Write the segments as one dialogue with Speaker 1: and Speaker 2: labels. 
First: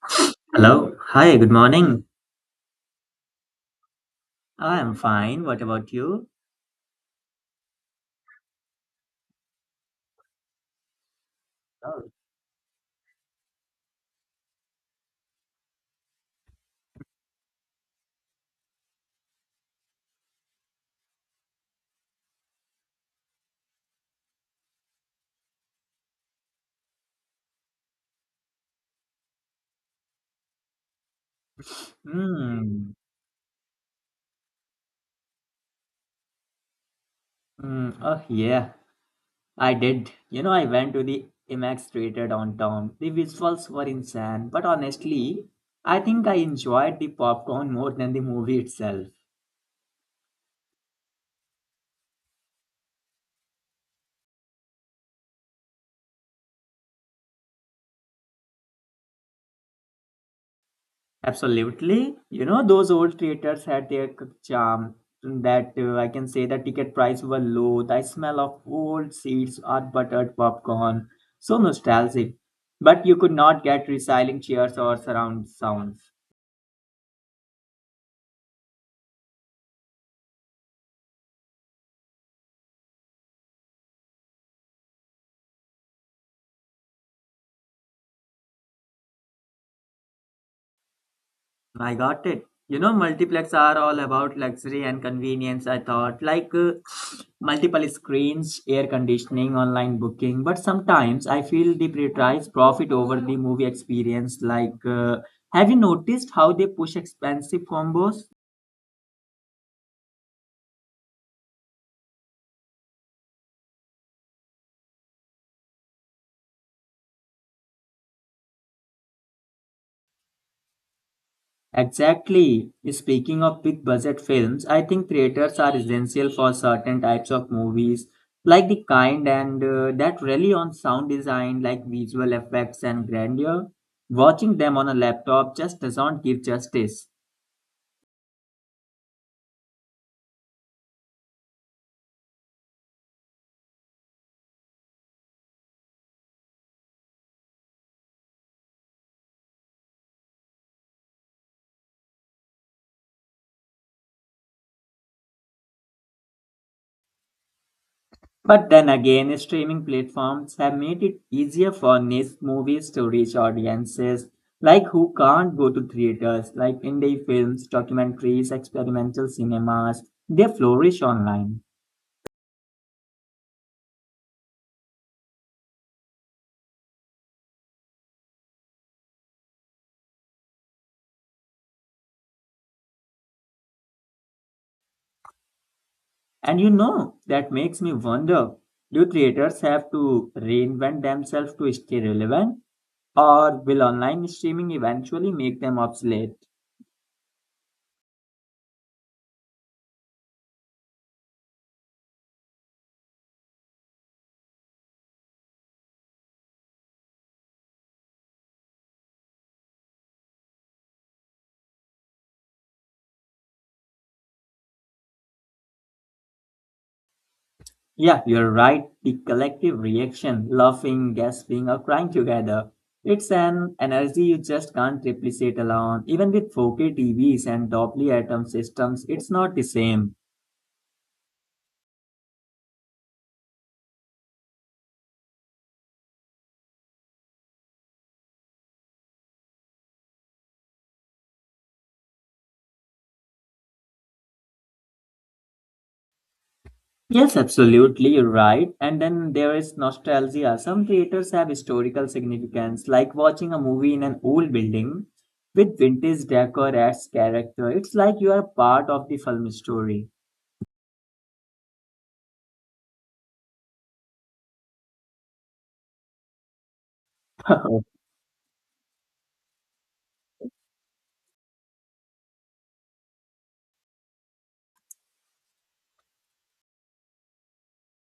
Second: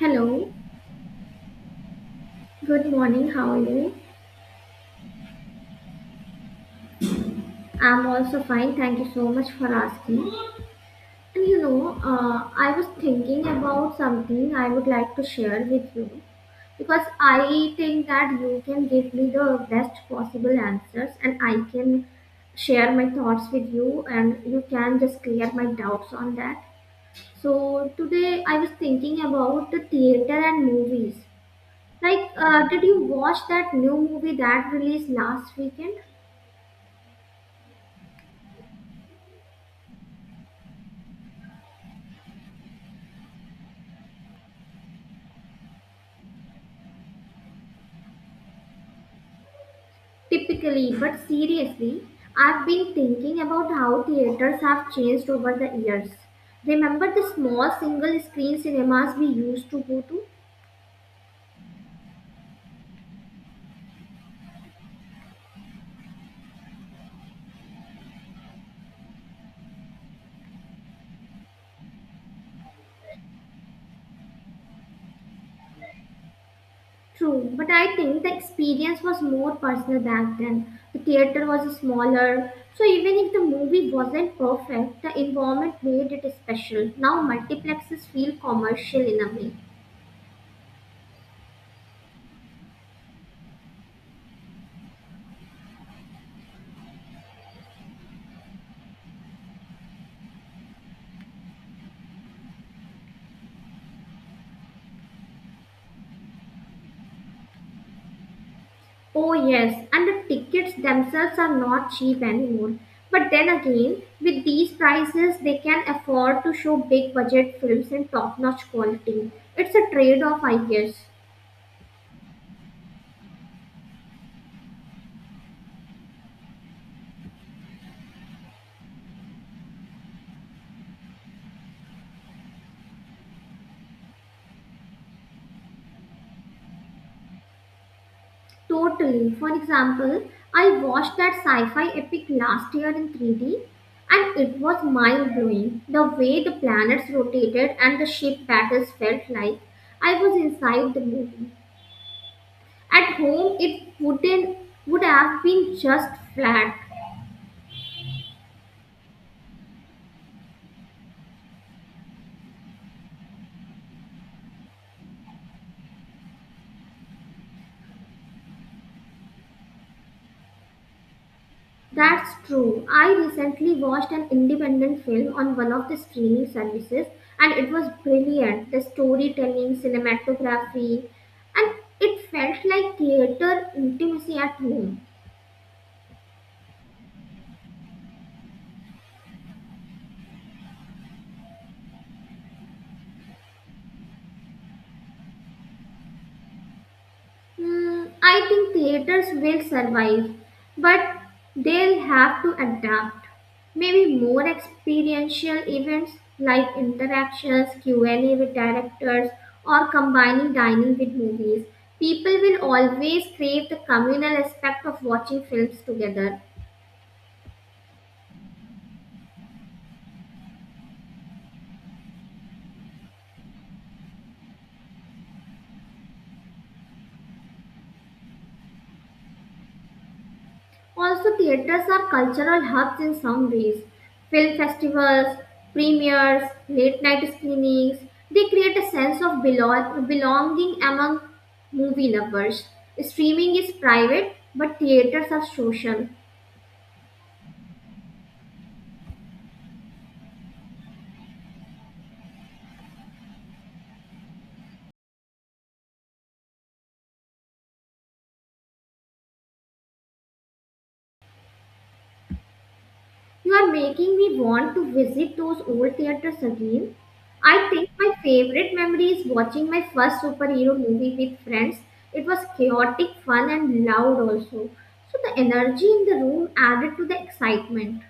Speaker 1: Hello,
Speaker 2: Hello. Hi, good morning.
Speaker 1: good morning. How are you?
Speaker 2: I am fine. What about you?
Speaker 1: I'm also fine. Thank you so much for asking. And you know,
Speaker 2: Oh.
Speaker 1: I was thinking about something I would like to share with you because I think that you can give me the best possible answers and I can share my thoughts with you and you can just clear my doubts on that. So, today I was thinking about the theater and movies. Like, did
Speaker 2: Mm.
Speaker 1: you watch that new movie that released last weekend?
Speaker 2: Mm. Oh, yeah. I did. I went to the IMAX theater downtown. The visuals were insane, but honestly, I think I enjoyed the popcorn more than the movie itself.
Speaker 1: Typically, but seriously, I've been thinking about how theaters have changed over the years. Remember the small single screen cinemas we used to go to?
Speaker 2: Absolutely. Those old theaters had their charm that I can say the ticket price were low, the smell of old seats, hot buttered popcorn, so nostalgic. But you could not get recycling chairs or surround sounds.
Speaker 1: True, but I think the experience was more personal back then. The theater was smaller, so even if the movie wasn't perfect, the environment made it special. Now multiplexes feel commercial in a way.
Speaker 2: I got it. Multiplex are all about luxury and convenience, I thought. Like multiple screens, air conditioning, online booking. But sometimes I feel they prioritize profit over the movie experience. Like, have you noticed how they push expensive combos?
Speaker 1: Oh, yes, and the tickets themselves are not cheap anymore. But then again, with these prices, they can afford to show big budget films in top notch quality. It's a trade off, I guess.
Speaker 2: Exactly. Speaking of big budget films, I think creators are essential for certain types of movies, like the kind and that rely on sound design, like visual effects and grandeur. Watching them on a laptop just doesn't give justice.
Speaker 1: Totally. For example, I watched that sci fi epic last year in 3D, and it was mind blowing. The way the planets rotated and the ship battles felt like I was inside the movie. At home, it wouldn't would have been just flat.
Speaker 2: But then again, streaming platforms have made it easier for niche movies to reach audiences like who can't go to theaters, like indie films, documentaries, experimental cinemas. They flourish online.
Speaker 1: That's true. I recently watched an independent film on one of the streaming services and it was brilliant. The storytelling, cinematography, and it felt like theater intimacy at home.
Speaker 2: And that makes me wonder, do creators have to reinvent themselves to stay relevant? Or will online streaming eventually make them obsolete?
Speaker 1: Hmm, I think theaters will survive, but they'll have to adapt. Maybe more experiential events like interactions, Q&A with directors, or combining dining with movies. People will always crave the communal aspect of watching films together.
Speaker 2: Yeah, you're right. The collective reaction, laughing, gasping, or crying together. It's an energy you just can't replicate alone. Even with 4K TVs and Doppler atom systems, it's not the same.
Speaker 1: Also, theaters are cultural hubs in some ways. Film festivals, premieres, late night screenings, they create a sense of belonging among movie lovers. Streaming is private, but theaters are social.
Speaker 2: Yes, absolutely, right. And then there is nostalgia. Some theaters have historical significance, like watching a movie in an old building with vintage decor as character. It's like you are part of the film story.
Speaker 1: You are making me want to visit those old theaters again. I think my favorite memory is watching my first superhero movie with friends. It was chaotic, fun, and loud also. So the energy in the room added to the excitement.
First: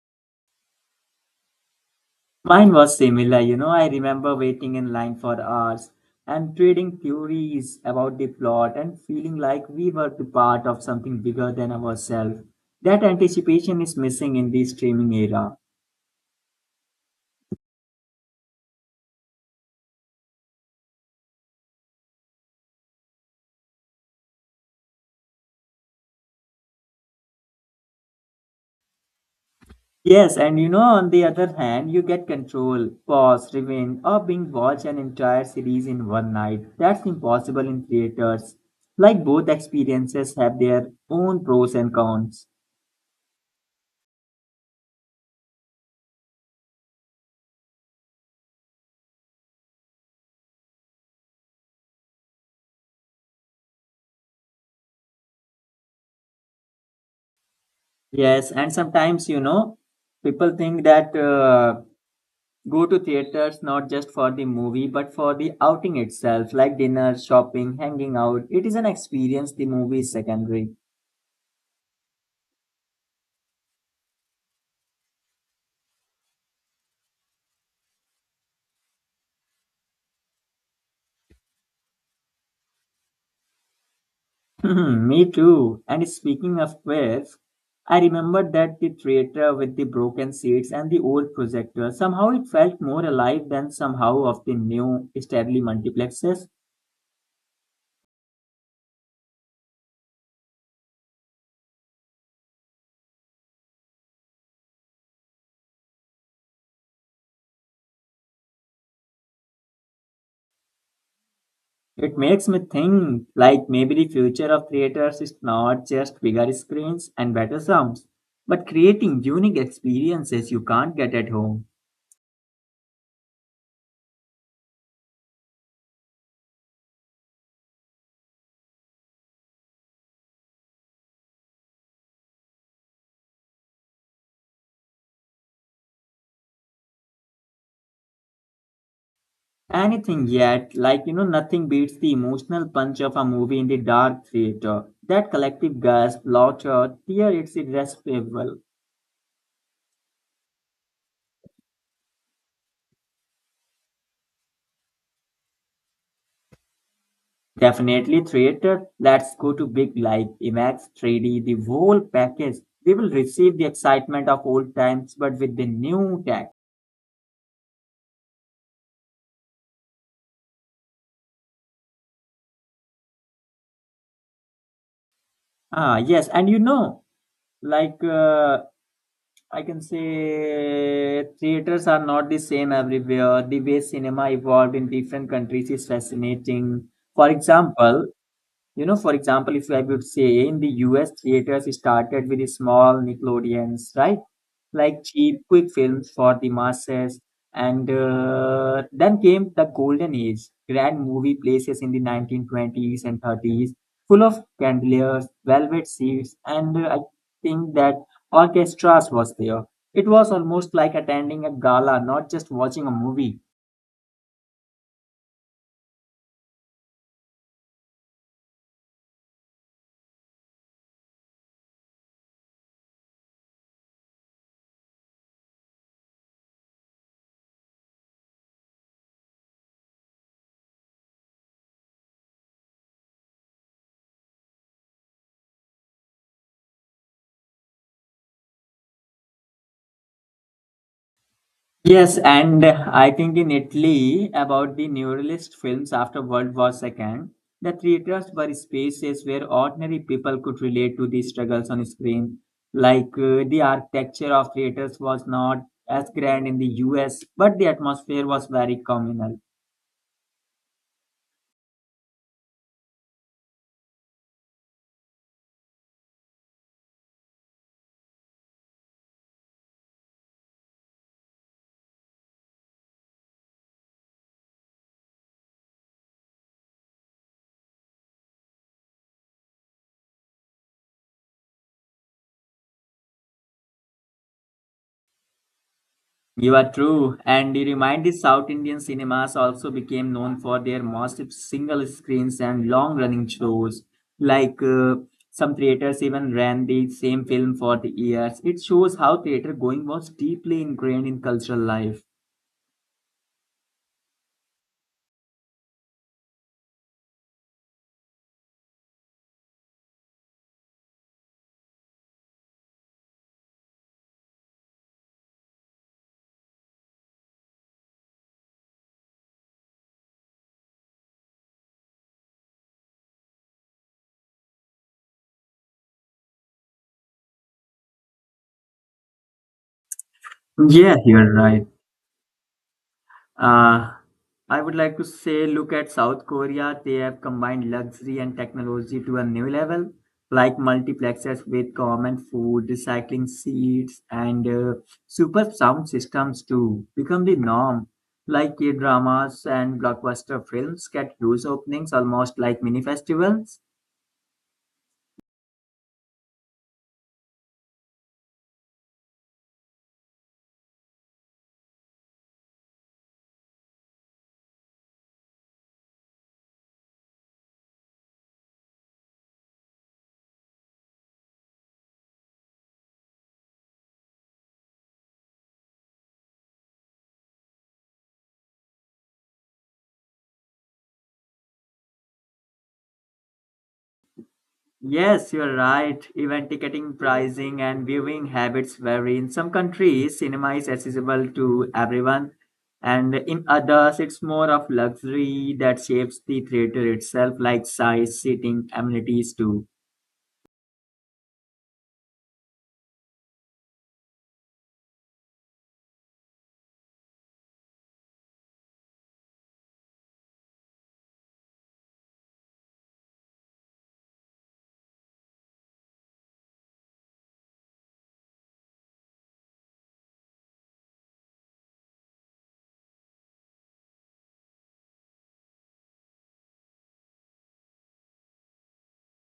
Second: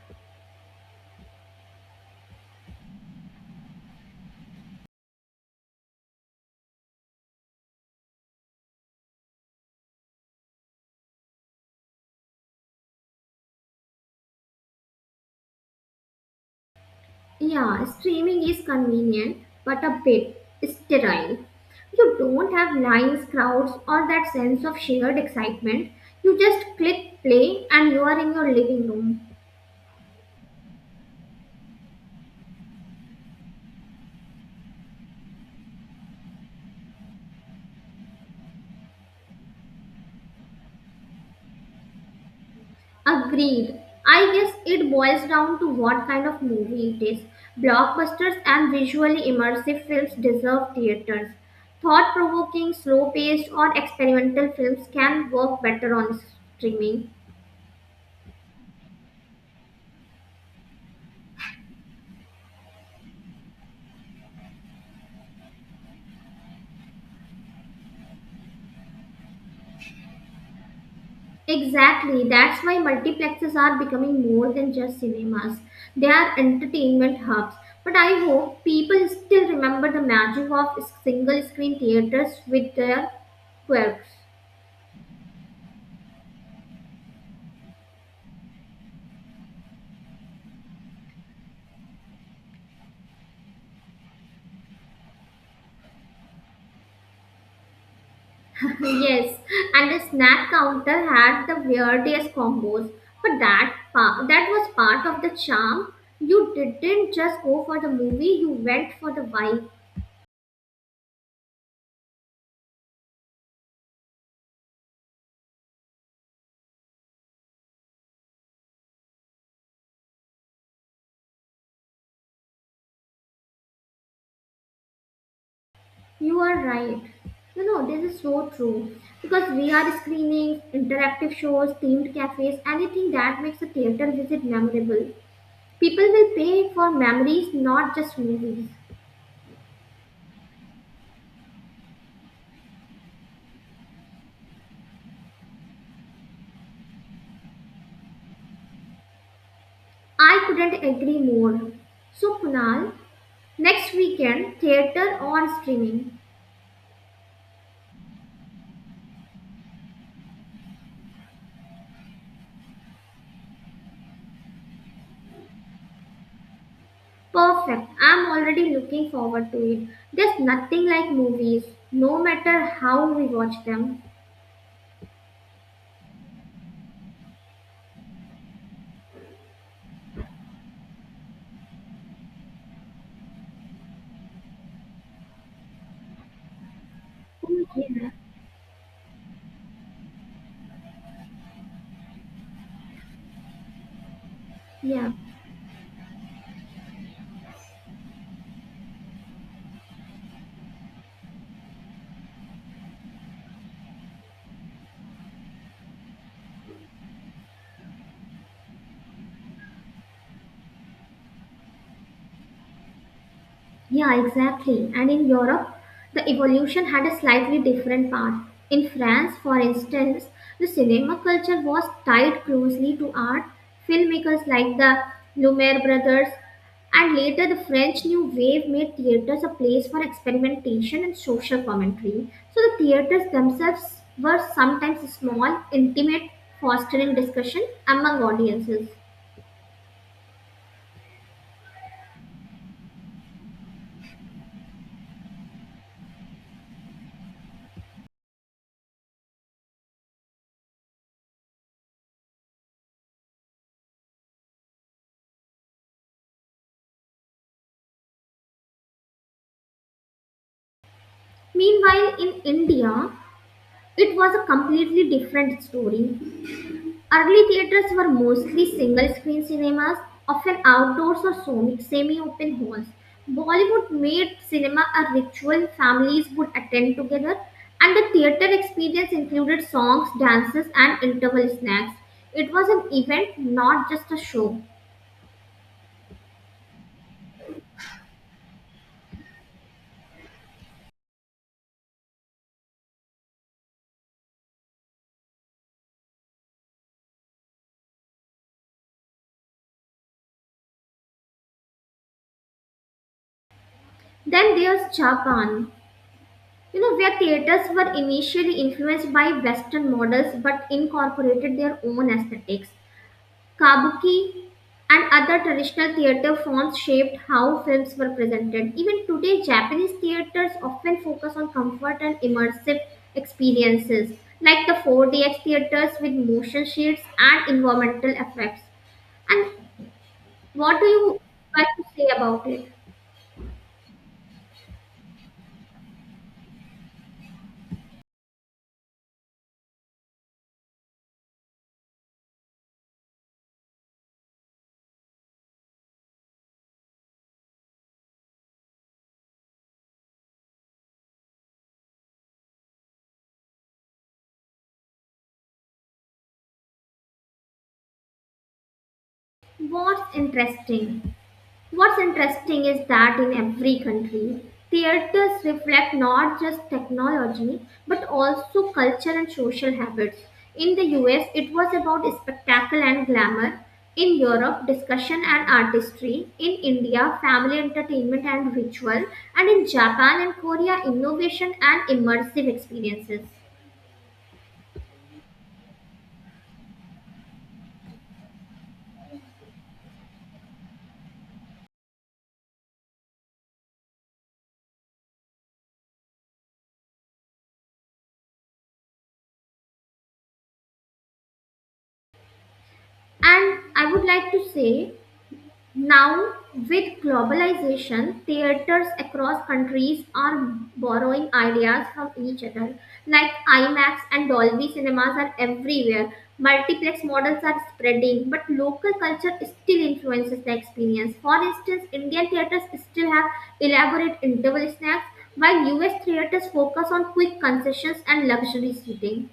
Speaker 2: Mine was similar. I remember waiting in line for hours and trading theories about the plot and feeling like we were the part of something bigger than ourselves. That anticipation is missing in the streaming era.
Speaker 1: Yeah, streaming is convenient, but a bit sterile. You don't have lines, crowds, or that sense of shared excitement. You just click play and you are in your living room.
Speaker 2: Yes, and on the other hand, you get control, pause, rewind, or being watch an entire series in one night. That's impossible in theaters. Like both experiences have their own pros and cons.
Speaker 1: Agreed. I guess it boils down to what kind of movie it is. Blockbusters and visually immersive films deserve theaters. Thought provoking, slow paced, or experimental films can work better on streaming.
Speaker 2: Yes, and sometimes, people think that go to theaters not just for the movie, but for the outing itself, like dinner, shopping, hanging out. It is an experience, the movie is secondary.
Speaker 1: Exactly, that's why multiplexes are becoming more than just cinemas. They are entertainment hubs. But I hope people still remember the magic of single screen theaters with their quirks.
Speaker 2: Hmm, me too. And speaking of waves, I remember that the theater with the broken seats and the old projector. Somehow it felt more alive than somehow of the new established multiplexes.
Speaker 1: Yes, and the snack counter had the weirdest combos, but that was part of the charm. You didn't just go for the movie; you went for the vibe.
Speaker 2: It makes me think like maybe the future of theaters is not just bigger screens and better sounds, but creating unique experiences you can't get at home.
Speaker 1: You are right. You know this is so true because we are screenings, interactive shows, themed cafes, anything that makes a theater visit memorable. People will pay for memories, not just movies.
Speaker 2: Anything yet, like nothing beats the emotional punch of a movie in the dark theater. That collective gasp, laughter, tear, it's irresistible.
Speaker 1: I couldn't agree more. So Kunal, next weekend, theater on streaming.
Speaker 2: Definitely theater. Let's go to big live, IMAX 3D, the whole package. We will receive the excitement of old times, but with the new tech.
Speaker 1: Perfect. I'm already looking forward to it. There's nothing like movies, no matter how we watch them.
Speaker 2: Ah, yes, and like uh, I can say, theaters are not the same everywhere. The way cinema evolved in different countries is fascinating. For example,
Speaker 1: Yeah.
Speaker 2: for example, if I would say in the US, theaters started with small Nickelodeons, right? Like
Speaker 1: Yeah.
Speaker 2: cheap, quick films for the masses. And then came the golden age, grand movie places in the 1920s and 30s, full of chandeliers, velvet seats, and I think that orchestras was there. It was almost like attending a gala, not just watching a movie.
Speaker 1: Yeah, exactly. And in Europe, the evolution had a slightly different path. In France, for instance, the cinema culture was tied closely to art. Filmmakers like the Lumiere brothers and later the French New Wave made theaters a place for experimentation and social commentary. So the theaters themselves were sometimes small, intimate, fostering discussion among audiences.
Speaker 2: Yes, and I think in Italy, about the neuralist films after World War II, the theaters were spaces where ordinary people could relate to the struggles on screen. Like the architecture of theaters was not as grand in the US, but the atmosphere was very communal.
Speaker 1: Meanwhile, in India, it was a completely different story. Early theatres were mostly single-screen cinemas, often outdoors or semi-open halls. Bollywood made cinema a ritual families would attend together, and the theatre experience included songs, dances, and interval snacks. It was an event, not just a show.
Speaker 2: You are true, and the reminded South Indian cinemas also became known for their massive single screens and long running shows. Like some theaters even ran the same film for the years. It shows how theater going was deeply ingrained in cultural life.
Speaker 1: Then there's Japan, you know, where theaters were initially influenced by Western models but incorporated their own aesthetics. Kabuki and other traditional theater forms shaped how films were presented. Even today, Japanese theaters often focus on comfort and immersive experiences, like the 4DX theaters with motion shades and environmental effects. And what do
Speaker 2: Yeah,
Speaker 1: you
Speaker 2: you're
Speaker 1: like
Speaker 2: right.
Speaker 1: to say about it?
Speaker 2: Uh, I would like to say, look at South Korea. They have combined luxury and technology to a new level, like multiplexes with common food, recycling seats, and super sound systems to become the norm. Like K dramas and blockbuster films get huge openings, almost like mini festivals.
Speaker 1: What's interesting? What's interesting is that in every country, theaters reflect not just technology but also culture and social habits. In the US, it was about spectacle and glamour. In Europe, discussion and artistry. In India, family entertainment and ritual. And in Japan and Korea, innovation and immersive experiences.
Speaker 2: Yes, you're right. Event ticketing, pricing, and viewing habits vary. In some countries, cinema is accessible to everyone, and in others, it's more of luxury that shapes the theater itself, like size, seating, amenities, too.
Speaker 1: And I would like to say, now, with globalization, theaters across countries are borrowing ideas from each other. Like IMAX and Dolby cinemas are everywhere. Multiplex models are spreading, but local culture still influences the experience. For instance, Indian theaters still have elaborate interval snacks, while US theaters focus on quick concessions and luxury seating.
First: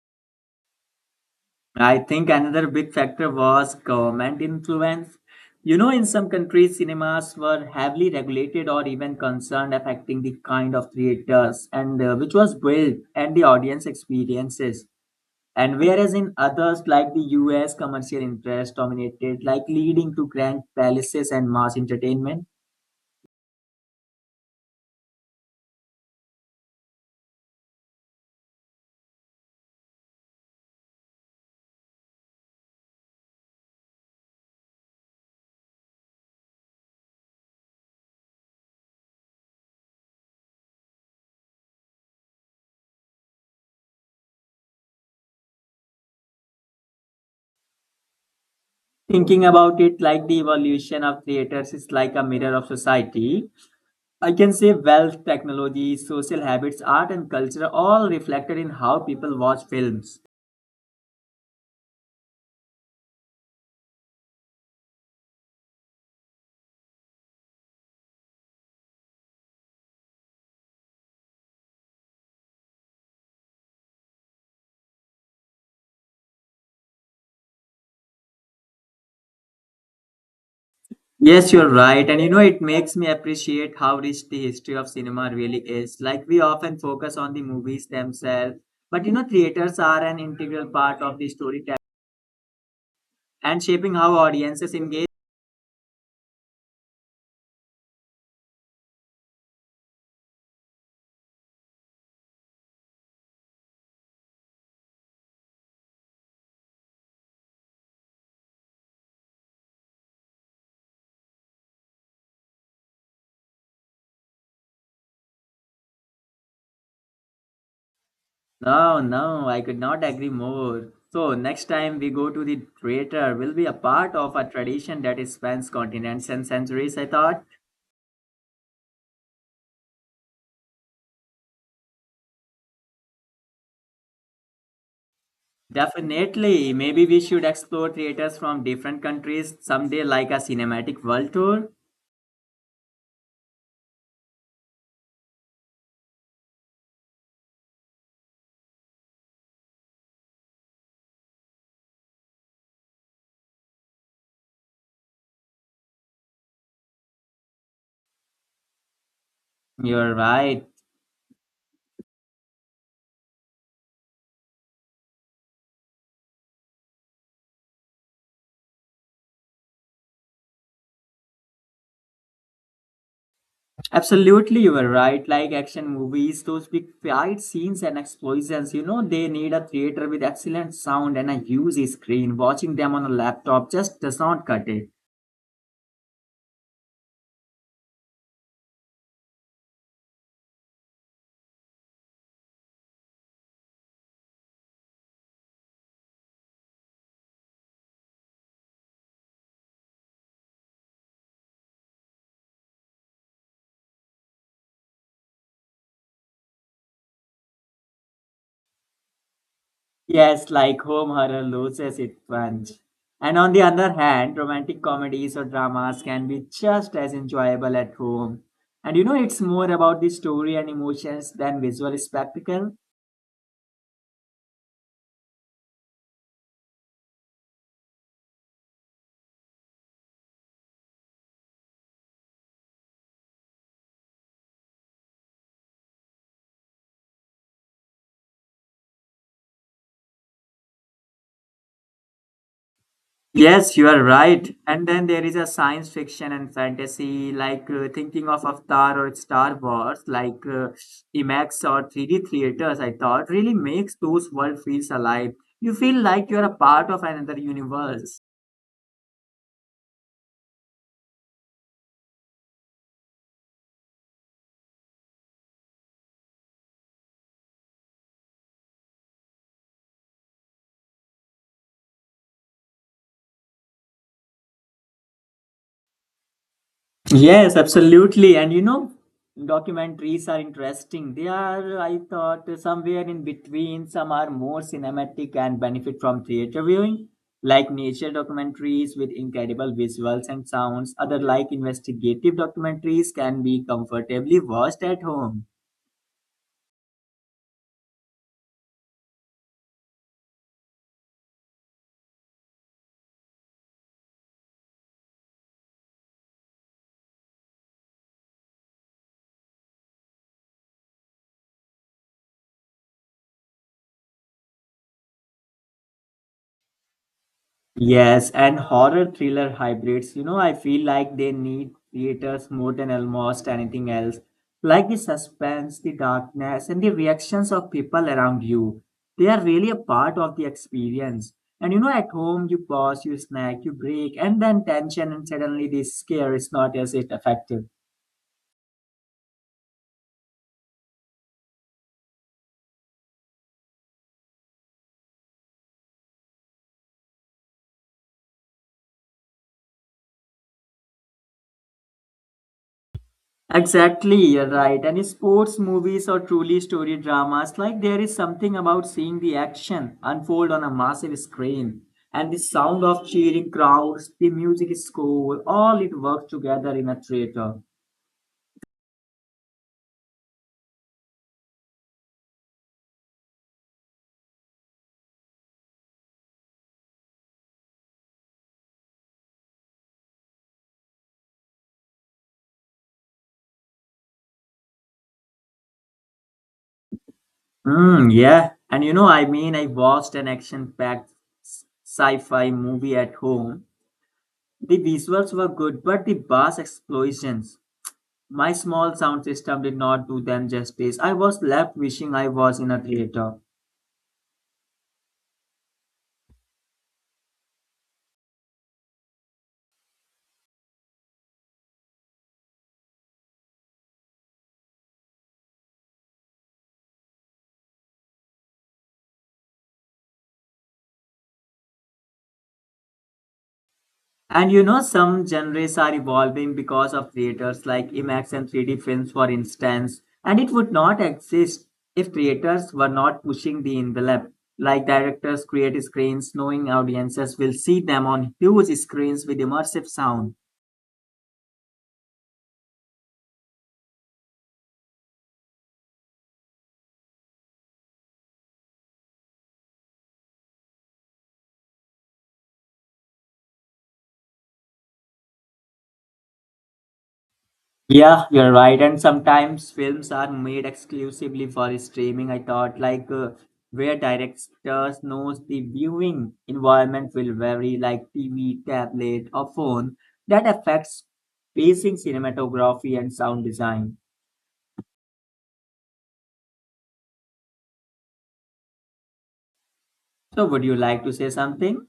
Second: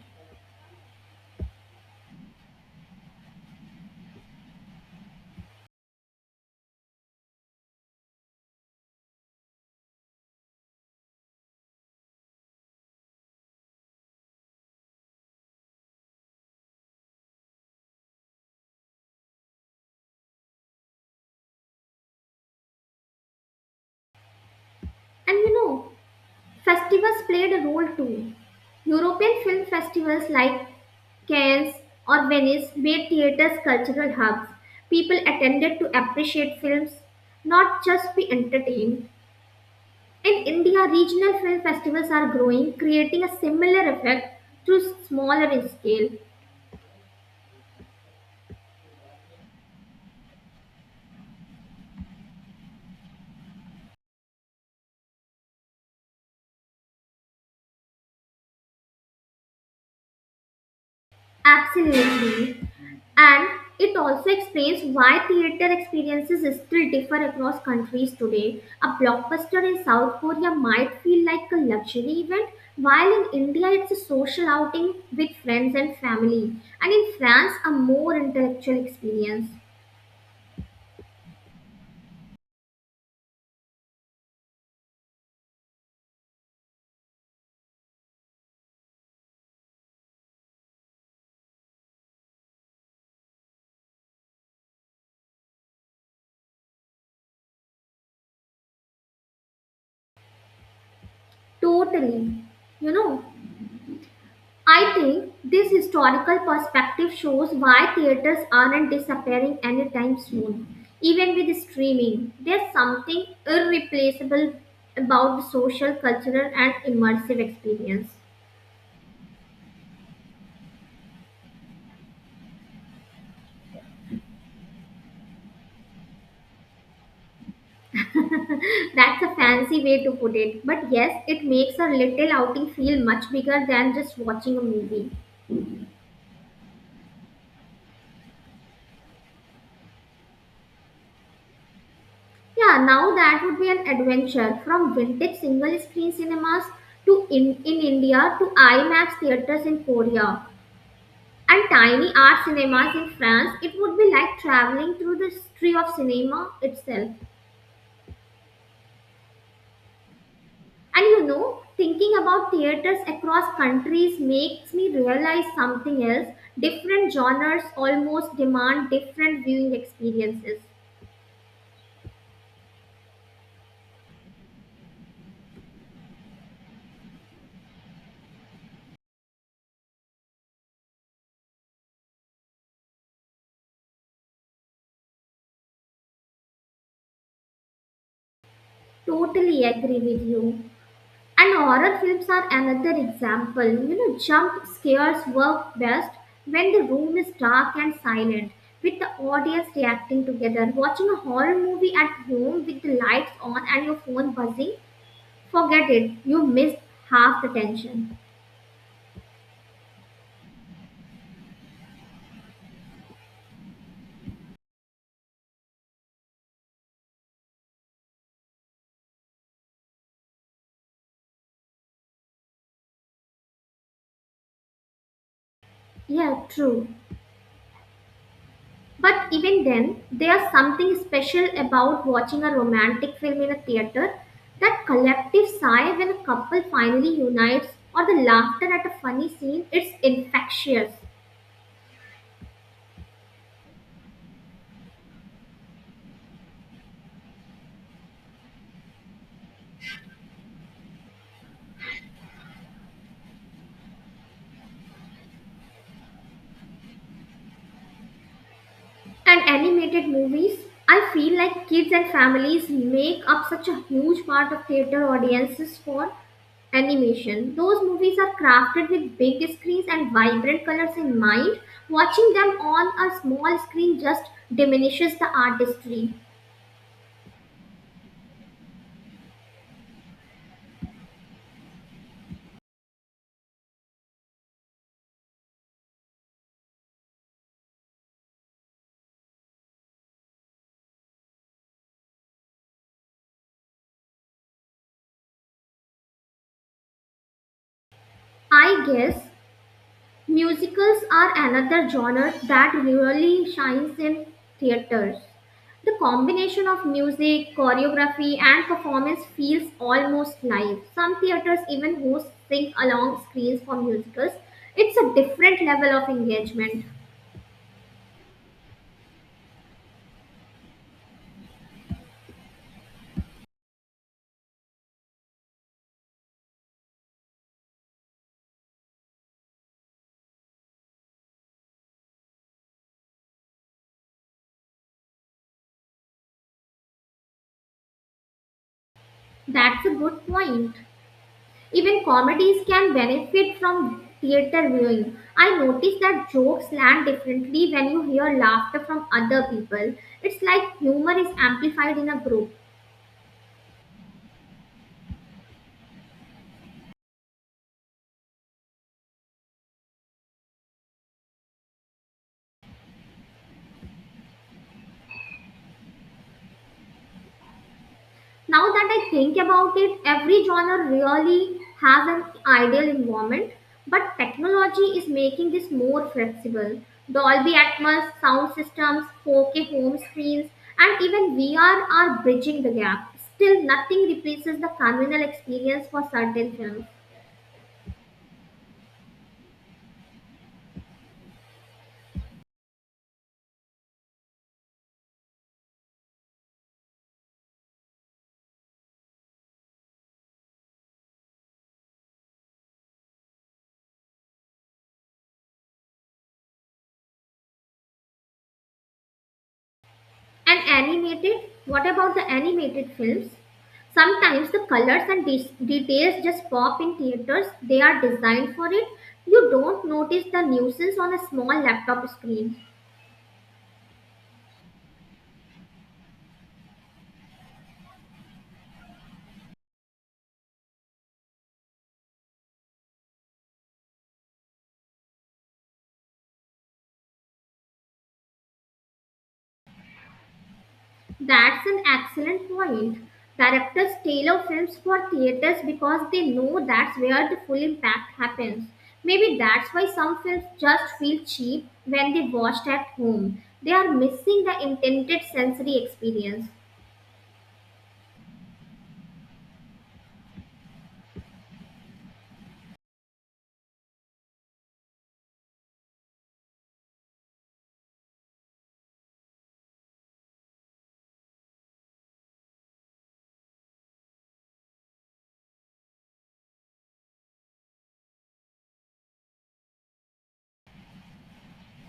Speaker 2: I think another big factor was government influence. In some countries, cinemas were heavily regulated or even concerned affecting the kind of theaters and which was built and the audience experiences. And whereas in others, like the US, commercial interests dominated, like leading to grand palaces and mass entertainment.
Speaker 1: And you know, festivals played a role too. European film festivals like Cannes or Venice made theaters cultural hubs. People attended to appreciate films, not just be entertained. In India, regional film festivals are growing, creating a similar effect through smaller in scale.
Speaker 2: Thinking about it, like the evolution of theaters is like a mirror of society. I can say wealth, technology, social habits, art, and culture are all reflected in how people watch films.
Speaker 1: Absolutely. And it also explains why theater experiences still differ across countries today. A blockbuster in South Korea might feel like a luxury event, while in India it's a social outing with friends and family, and in France, a more intellectual experience.
Speaker 2: Yes, you're right. And it makes me appreciate how rich the history of cinema really is. Like, we often focus on the movies themselves, but theaters are an integral part of the storytelling and shaping how audiences engage.
Speaker 1: Totally. You know, I think this historical perspective shows why theaters aren't disappearing anytime soon. Even with streaming, there's something irreplaceable about the social, cultural, and immersive experience.
Speaker 2: No, no, I could not agree more. So, next time we go to the theater, will be a part of a tradition that spans continents and centuries, I thought.
Speaker 1: That's a fancy way to put it, but yes, it makes a little outing feel much bigger than just watching a movie.
Speaker 2: Definitely, maybe we should explore theaters from different countries someday, like a cinematic world tour.
Speaker 1: Yeah, now that would be an adventure from vintage single screen cinemas to in India to IMAX theaters in Korea. And tiny art cinemas in France, it would be like traveling through the history of cinema itself.
Speaker 2: You're right.
Speaker 1: And you know, thinking about theaters across countries makes me realize something else. Different genres almost demand different viewing experiences.
Speaker 2: Absolutely, you were right. Like action movies, those big fight scenes and explosions, you know, they need a theater with excellent sound and a huge screen. Watching them on a laptop just does not cut it.
Speaker 1: Totally agree with you. And horror films are another example. You know, jump scares work best when the room is dark and silent, with the audience reacting together. Watching a horror movie at home with the lights on and your phone buzzing, forget it, you missed half the tension.
Speaker 2: Yes, like home horror loses its punch. And on the other hand, romantic comedies or dramas can be just as enjoyable at home. And it's more about the story and emotions than visual spectacle.
Speaker 1: Yeah, true. But even then, there's something special about watching a romantic film in a theater. That collective sigh when a couple finally unites or the laughter at a funny scene, it's infectious.
Speaker 2: Yes, you are right. And then there is a science fiction and fantasy, like thinking of Avatar or Star Wars, like IMAX or 3D theaters, I thought, really makes those world feels alive. You feel like you're a part of another universe.
Speaker 1: And animated movies, I feel like kids and families make up such a huge part of theater audiences for animation. Those movies are crafted with big screens and vibrant colors in mind. Watching them on a small screen just diminishes the artistry.
Speaker 2: Yes, absolutely. And documentaries are interesting. They are, I thought, somewhere in between. Some are more cinematic and benefit from theater viewing, like nature documentaries with incredible visuals and sounds. Other, like investigative documentaries, can be comfortably watched at home.
Speaker 1: I guess musicals are another genre that really shines in theaters. The combination of music, choreography, and performance feels almost live. Some theaters even host sing along screens for musicals. It's a different level of engagement.
Speaker 2: Yes, and horror thriller hybrids, I feel like they need theaters more than almost anything else. Like the suspense, the darkness, and the reactions of people around you. They are really a part of the experience. And at home, you pause, you snack, you break, and then tension, and suddenly the scare is not as it effective.
Speaker 1: That's a good point. Even comedies can benefit from theater viewing. I notice that jokes land differently when you hear laughter from other people. It's like humor is amplified in a group.
Speaker 2: Exactly, you're right. And sports movies or truly story dramas, like there is something about seeing the action unfold on a massive screen and the sound of cheering crowds, the music score, all it works together in a theater.
Speaker 1: Now that I think about it, every genre really has an ideal environment, but technology is making this more flexible. Dolby Atmos, sound systems, 4K home screens, and even VR are bridging the gap. Still, nothing replaces the communal experience for certain films.
Speaker 2: Mm, yeah. And I mean, I watched an action packed sci fi movie at home. The visuals were good, but the bass explosions, my small sound system did not do them justice. I was left wishing I was in a theater.
Speaker 1: And animated? What about the animated films? Sometimes the colors and details just pop in theaters. They are designed for it. You don't notice the nuisance on a small laptop screen.
Speaker 2: And some genres are evolving because of creators like IMAX and 3D films, for instance, and it would not exist if creators were not pushing the envelope. Like directors create screens knowing audiences will see them on huge screens with immersive sound.
Speaker 1: That's an excellent point. Directors tailor films for theaters because they know that's where the full impact happens. Maybe that's why some films just feel cheap when they watched at home. They are missing the intended sensory experience.
Speaker 2: Yeah, you're right. And sometimes films are made exclusively for streaming. I thought like where directors knows the viewing environment will vary, like TV, tablet, or phone. That affects pacing, cinematography, and sound design. So, would you like to say something?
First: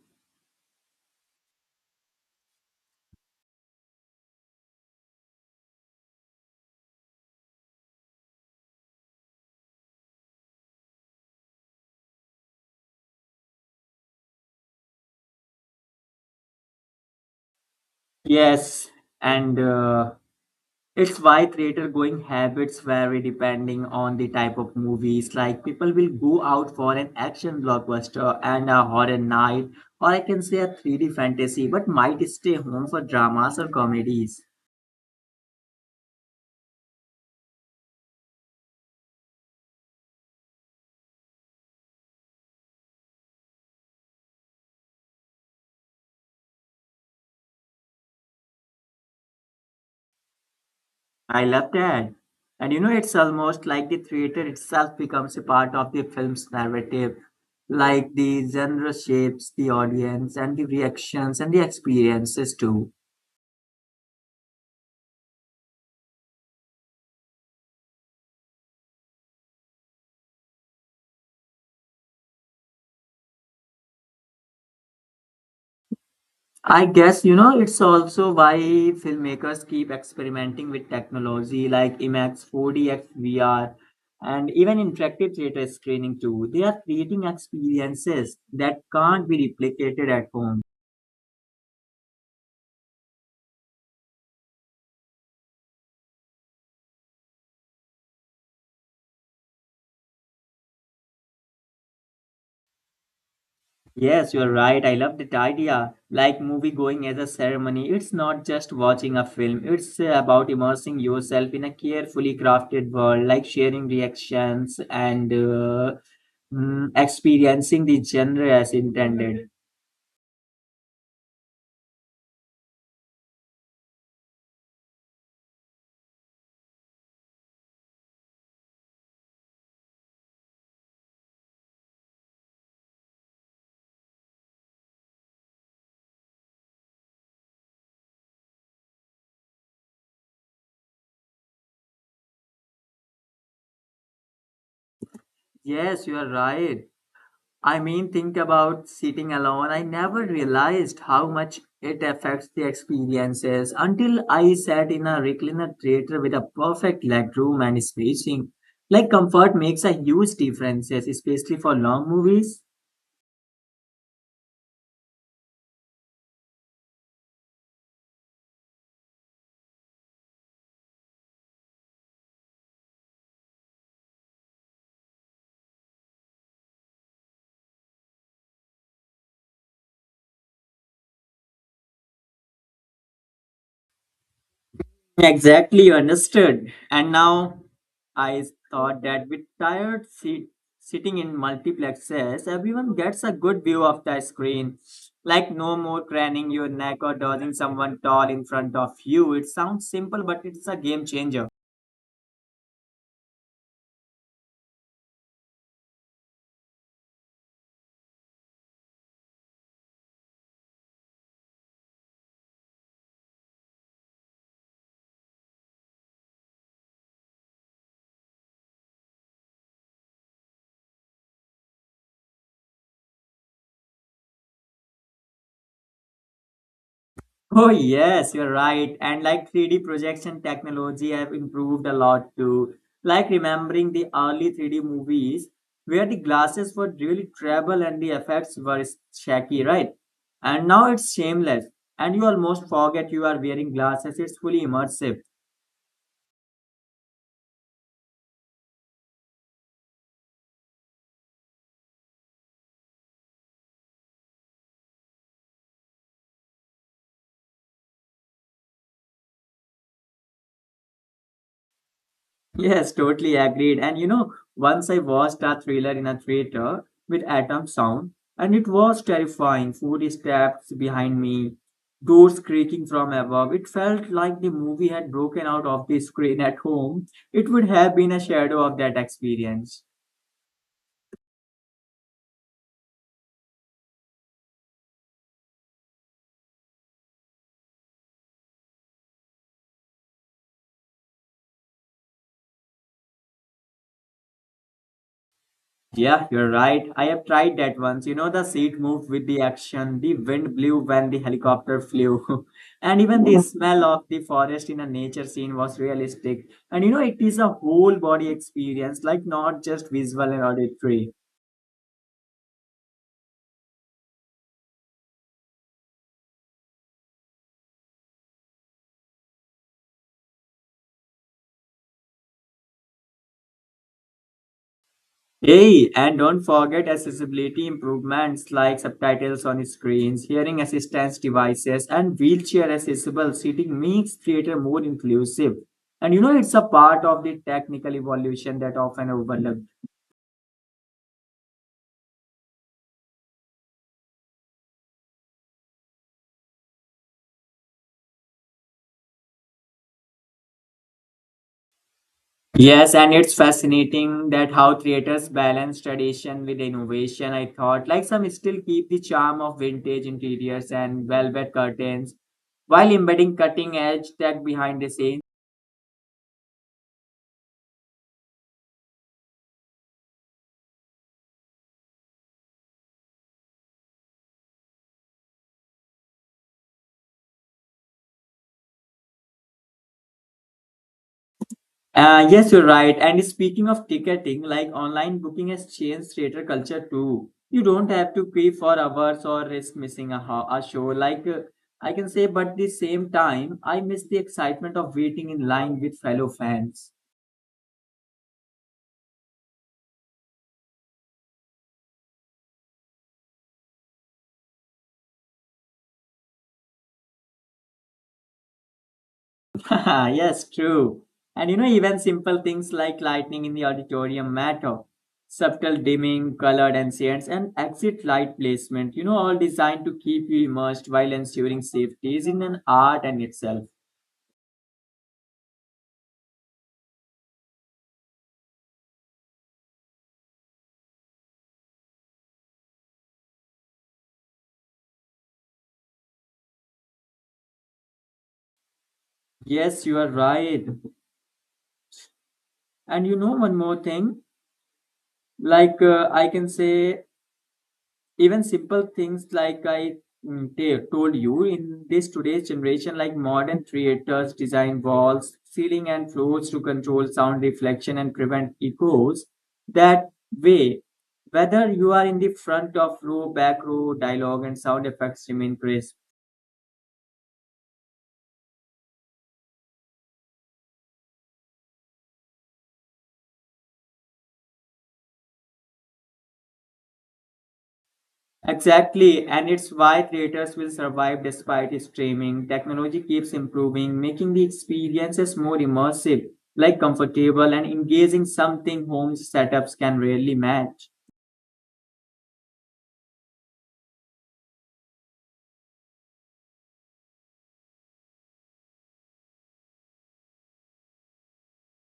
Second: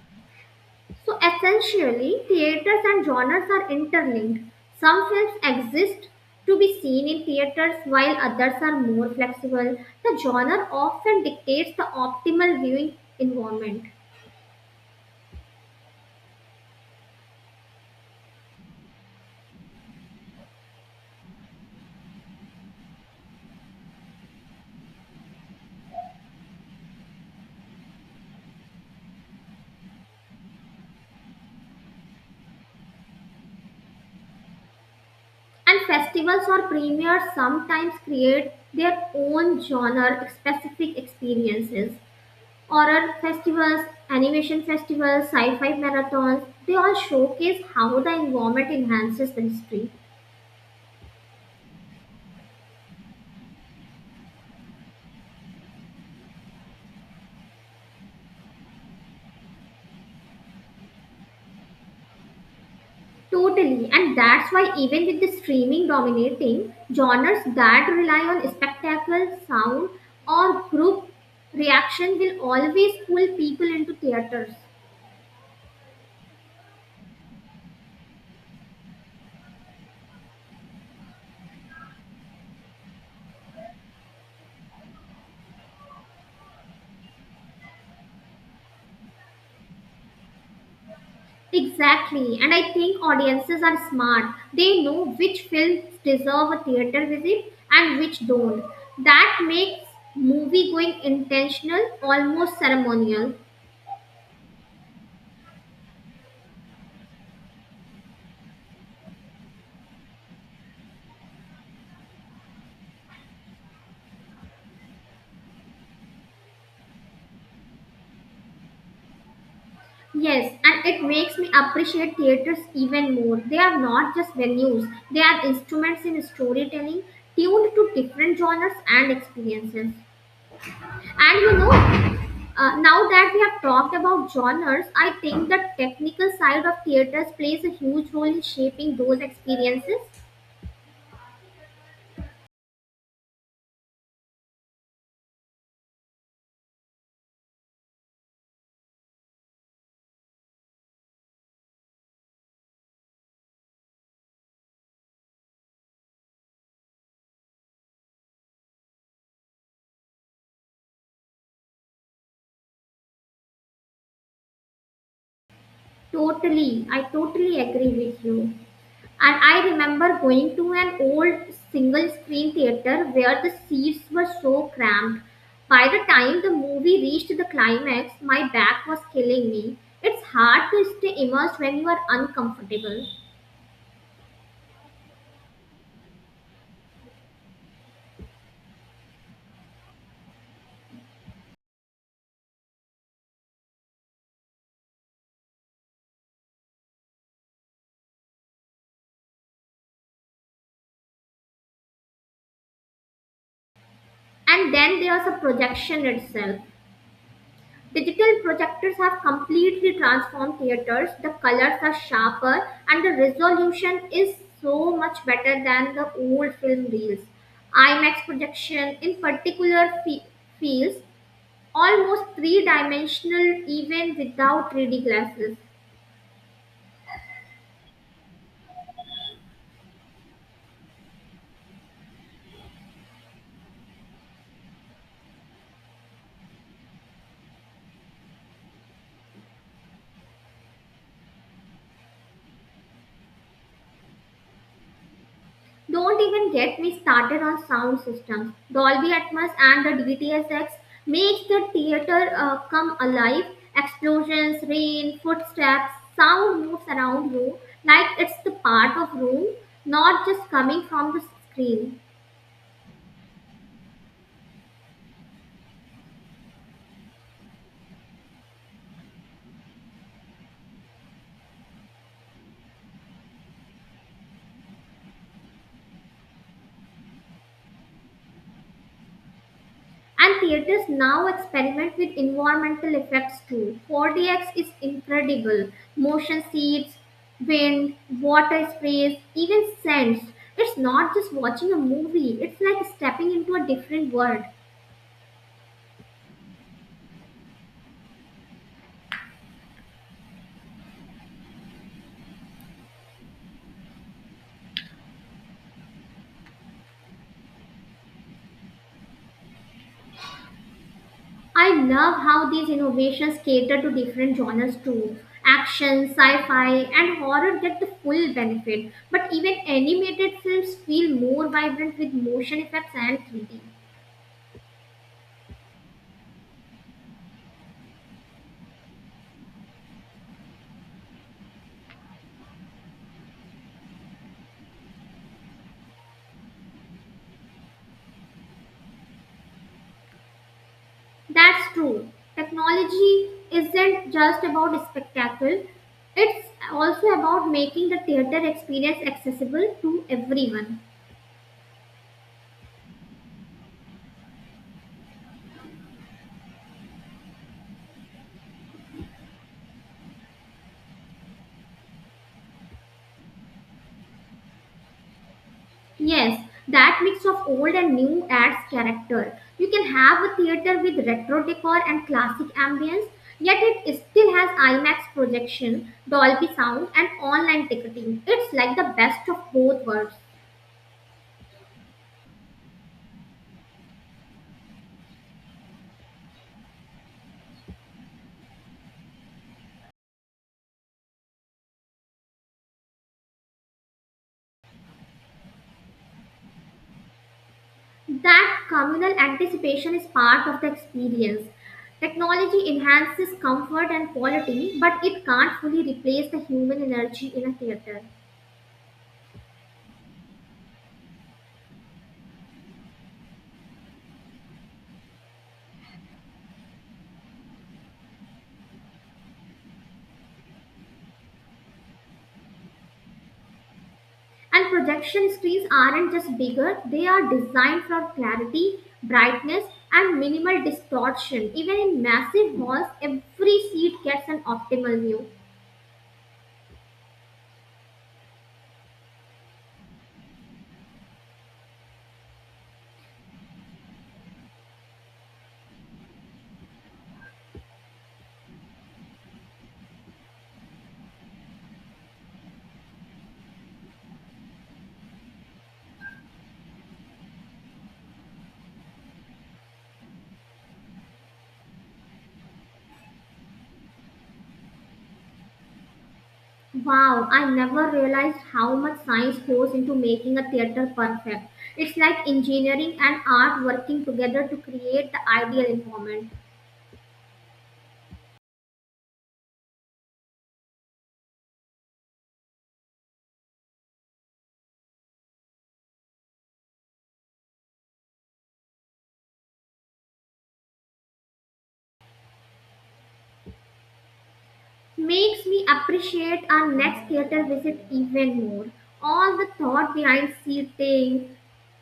Speaker 1: So essentially, theaters and genres are interlinked. Some films exist to be seen in theaters while others are more flexible. The genre often dictates the optimal viewing environment.
Speaker 2: Yes, and it's why theater going habits vary depending on the type of movies. Like people will go out for an action blockbuster and a horror night, or I can say a 3D fantasy, but might stay home for dramas or comedies.
Speaker 1: And festivals or premieres sometimes create their own genre specific experiences. Horror festivals, animation festivals, sci fi marathons, they all showcase how the environment enhances the history.
Speaker 2: I love that. And it's almost like the theater itself becomes a part of the film's narrative. Like the genre shapes the audience and the reactions and the experiences too.
Speaker 1: Totally, and that's why even with the streaming dominating, genres that rely on spectacle, sound, or group reaction will always pull people into theaters.
Speaker 2: I guess, it's also why filmmakers keep experimenting with technology like IMAX, 4DX, VR, and even interactive theater screening too. They are creating experiences that can't be replicated at home.
Speaker 1: Exactly, and I think audiences are smart. They know which films deserve a theater visit and which don't. That makes movie going intentional, almost ceremonial.
Speaker 2: Yes, you're right. I love that idea. Like movie going as a ceremony. It's not just watching a film, it's about immersing yourself in a carefully crafted world, like sharing reactions and experiencing the genre as intended.
Speaker 1: Yes, and it makes me appreciate theaters even more. They are not just venues, they are instruments in storytelling tuned to different genres and experiences. And you know, now that we have talked about genres, I think the technical side of theaters plays a huge role in shaping those experiences.
Speaker 2: Yes, you are right. I mean, think about sitting alone. I never realized how much it affects the experiences until I sat in a recliner theater with a perfect legroom and spacing. Like comfort makes a huge difference, especially for long movies.
Speaker 1: Totally, I totally agree with you. And I remember going to an old single screen theater where the seats were so cramped. By the time the movie reached the climax, my back was killing me. It's hard to stay immersed when you are uncomfortable.
Speaker 2: Exactly, you understood. And now I thought that with tired seat, sitting in multiplexes, everyone gets a good view of the screen. Like no more craning your neck or dodging someone tall in front of you. It sounds simple, but it's a game changer.
Speaker 1: And then there's a projection itself. Digital projectors have completely transformed theaters. The colors are sharper and the resolution is so much better than the old film reels. IMAX projection in particular feels almost three dimensional even without 3D glasses.
Speaker 2: Oh yes, you're right. And like 3D projection technology have improved a lot too. Like remembering the early 3D movies where the glasses were really travel and the effects were shaky, right? And now it's shameless and you almost forget you are wearing glasses. It's fully immersive.
Speaker 1: Don't even get me started on sound systems. Dolby Atmos and the DTSX makes the theater come alive. Explosions, rain, footsteps, sound moves around you like it's the part of room, not just coming from the screen.
Speaker 2: Yes, totally agreed. And you know, once I watched a thriller in a theater with atom sound, and it was terrifying. Footsteps behind me, doors creaking from above. It felt like the movie had broken out of the screen at home. It would have been a shadow of that experience.
Speaker 1: And theaters now experiment with environmental effects too. 4DX is incredible. Motion seats, wind, water sprays, even scents. It's not just watching a movie, it's like stepping into a different world.
Speaker 2: Yeah, you're right. I have tried that once. You know, the seat moved with the action, the wind blew when the helicopter flew, and even the smell of the forest in a nature scene was realistic. And you know, it is a whole body experience, like not just visual and auditory.
Speaker 1: I love how these innovations cater to different genres too. Action, sci fi, and horror get the full benefit, but even animated films feel more vibrant with motion effects and 3D.
Speaker 2: Hey, and don't forget accessibility improvements like subtitles on screens, hearing assistance devices, and wheelchair accessible seating makes theater more inclusive. And you know, it's a part of the technical evolution that often overlooked.
Speaker 1: That's true. Technology isn't just about spectacle, it's also about making the theater experience accessible to everyone.
Speaker 2: Yes, and it's fascinating that how creators balance tradition with innovation. I thought, like some still keep the charm of vintage interiors and velvet curtains while embedding cutting edge tech behind the scenes.
Speaker 1: Yes, that mix of old and new adds character. You can have a theater with retro decor and classic ambience, yet it still has IMAX projection, Dolby sound, and online ticketing. It's like the best of both worlds.
Speaker 2: Yes, you're right. And speaking of ticketing, like online booking has changed theater culture too. You don't have to queue for hours or risk missing a, a show. Like I can say, but the same time, I miss the excitement of waiting in line with fellow fans.
Speaker 1: That communal anticipation is part of the experience. Technology enhances comfort and quality, but it can't fully replace the human energy in a theater.
Speaker 2: Yes, true. And you know, even simple things like lighting in the auditorium matter. Subtle dimming, colored ancients, and exit light placement, you know, all designed to keep you immersed while ensuring safety is in an art in itself.
Speaker 1: And projection screens aren't just bigger, they are designed for clarity, brightness, and minimal distortion. Even in massive halls, every seat gets an optimal view.
Speaker 2: Yes, you are right. And you know, one more thing, like I can say even simple things like told you in this today's generation, like modern theaters design walls, ceiling, and floors to control sound reflection and prevent echoes. That way, whether you are in the front of row, back row, dialogue and sound effects remain crisp.
Speaker 1: Wow, I never realized how much science goes into making a theater perfect. It's like engineering and art working together to create the ideal environment.
Speaker 2: Exactly, and it's why creators will survive despite streaming. Technology keeps improving, making the experiences more immersive, like comfortable and engaging something home setups can rarely match.
Speaker 1: Makes me appreciate our next theater visit even more. All the thought behind seating,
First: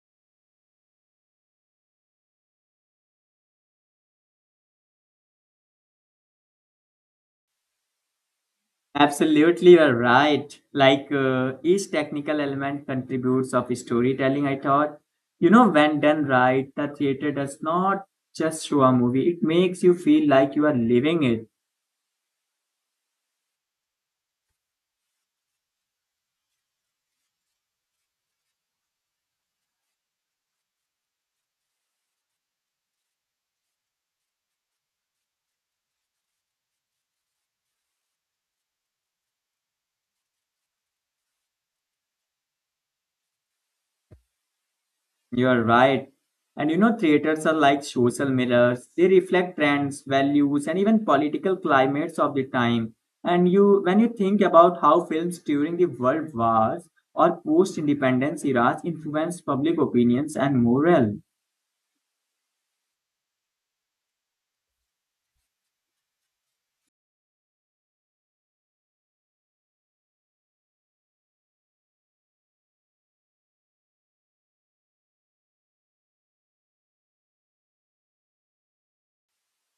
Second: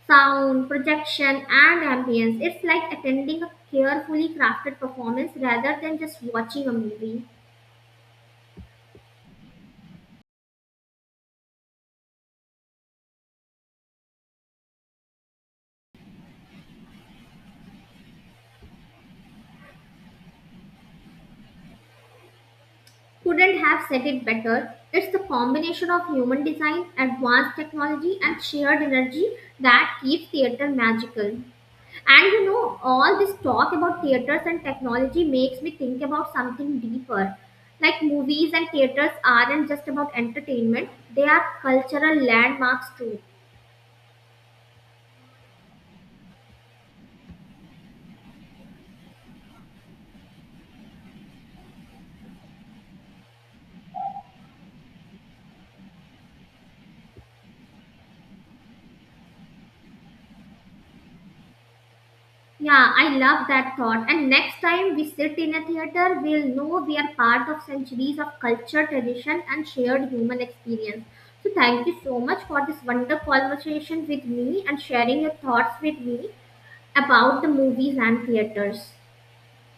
Speaker 1: sound, projection, and ambience. It's like attending a carefully crafted performance rather than just watching a movie.
Speaker 2: Absolutely, you're right. Like each technical element contributes of storytelling, I thought. You know, when done right, the theater does not just show a movie, it makes you feel like you are living it.
Speaker 1: Couldn't have said it better. It's the combination of human design, advanced technology, and shared energy that keeps theatre magical. And you know, all this talk about theatres and technology makes me think about something deeper. Like movies and theatres aren't just about entertainment, they are cultural landmarks too.
Speaker 2: You are right. And you know, theaters are like social mirrors. They reflect trends, values, and even political climates of the time. And you, when you think about how films during the world wars or post-independence eras influenced public opinions and morale,
Speaker 1: Yeah, I love that thought. And next time we sit in a theater, we'll know we are part of centuries of culture, tradition, and shared human experience. So, thank you so much for this wonderful conversation with me and sharing your thoughts with me about the movies and theaters.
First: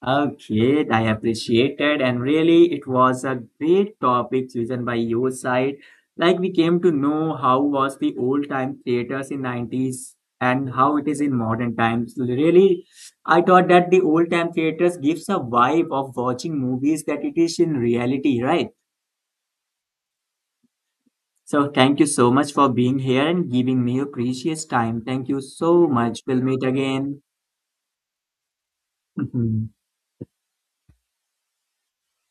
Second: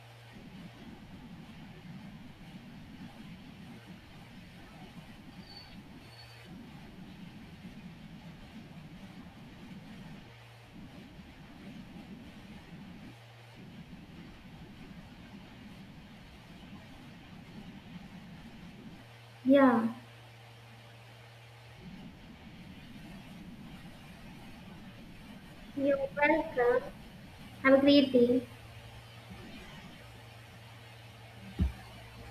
Speaker 2: okay, I appreciated, and really, it was a great topic chosen by your side. Like we came to know how was the old time theaters in 90s and how it is in modern times. Really, I thought that the old time theaters gives a vibe of watching movies that it is in reality, right?
Speaker 1: Yeah,
Speaker 2: So thank you so much for being here and giving me your precious time. Thank you so
Speaker 1: you're
Speaker 2: much. We'll meet
Speaker 1: welcome.
Speaker 2: again.
Speaker 1: Have a great day.